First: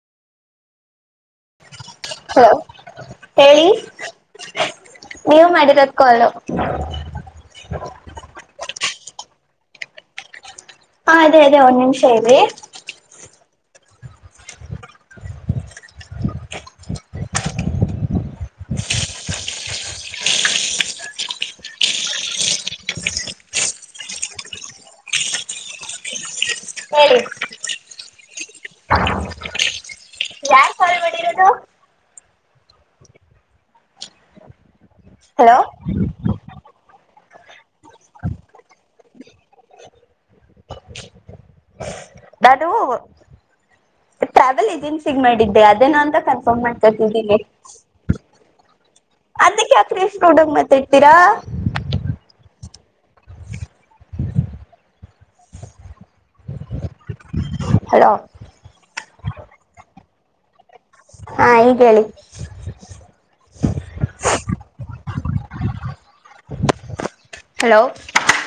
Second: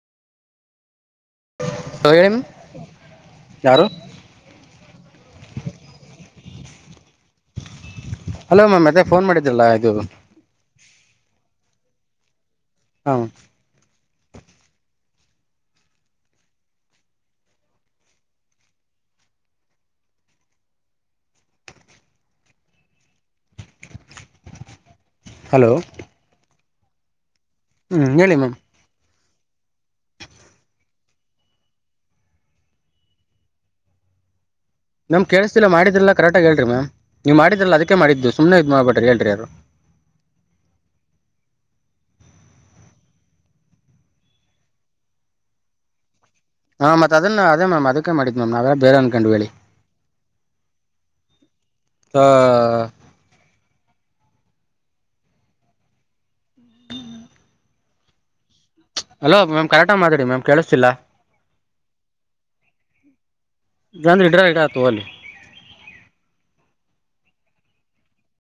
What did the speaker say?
ಹೇಳಿ ma'am hello ಹೇಳಿ ಯಾರು ನೀವು ಮಾಡಿರದ್ ಕಾಲು [inaudible] ಹಲೋ ಮಾಮ ಅದ ಫೋನ್ ಮಾಡಿದ್ಲ ಇದು ಹ ಅದೇ ಅದೇ ಒಂದ್ ನಿಮಿಷ ಇರಿ ಹೌ ಹಲೋ ಹೇಳಿ ಹ್ಮ್ ಹೇಳಿ ಮ್ಯಾಮ್ ಯಾರ್ ಕಾಲ್ ಮಾಡಿರೋದು ನಮ್ ಹಲೋ ಕೇಳಿಸ್ತಿಲ್ಲ ಮಾಡಿದ್ಲ್ಲ ಕರೆಕ್ಟಾಗಿ ಹೇಳ್ರಿ ಮ್ಯಾಮ್ ನೀವು ಮಾಡಿದ್ರಲ್ಲ ಅದಕ್ಕೆ ಮಾಡಿದ್ದು ಸುಮ್ಮನೆ ಇದ್ ಮಾಡ್ಬೇಡ್ರಿ ಹೇಳ್ರಿ ಅದು ನಾನು ಟ್ರಾವೆಲ್ ಏಜೆನ್ಸಿಗೆ ಮಾಡಿದ್ದೆ ಅದೇ ಅಂತ ಕ ಹಾ ಮತ್ತತ್ ಅದನ್ನ ಅದೇ ಮ್ಯಾಮ್ ಅದಕ್ಕೆ ಮಾಡಿದ್ದ ನಮ್ಮ ಬೇ ಅದಕ್ಕೆ ಯಾಕ್ರಿ ಅಸ್ತು ರೂಡೆ ಆಗಿ ಮಾತಾಡ್ತಿರಾ ಹ ಹಲೋ ಅಲೋ ಮ್ಯಾಮ್ ಕರೆಕ್ಟಾಗಿ ಮಾತಾಡಿ ಮ್ಯಾಮ್ ಕೇಳುತ್ತಿಲ್ಲ ಹಾ ಈಗ್ ಹೇಳಿ ಜನ್ ರಟ್ರ ರಡಾತು ಅಲ್ಲಿ ಹಲೋ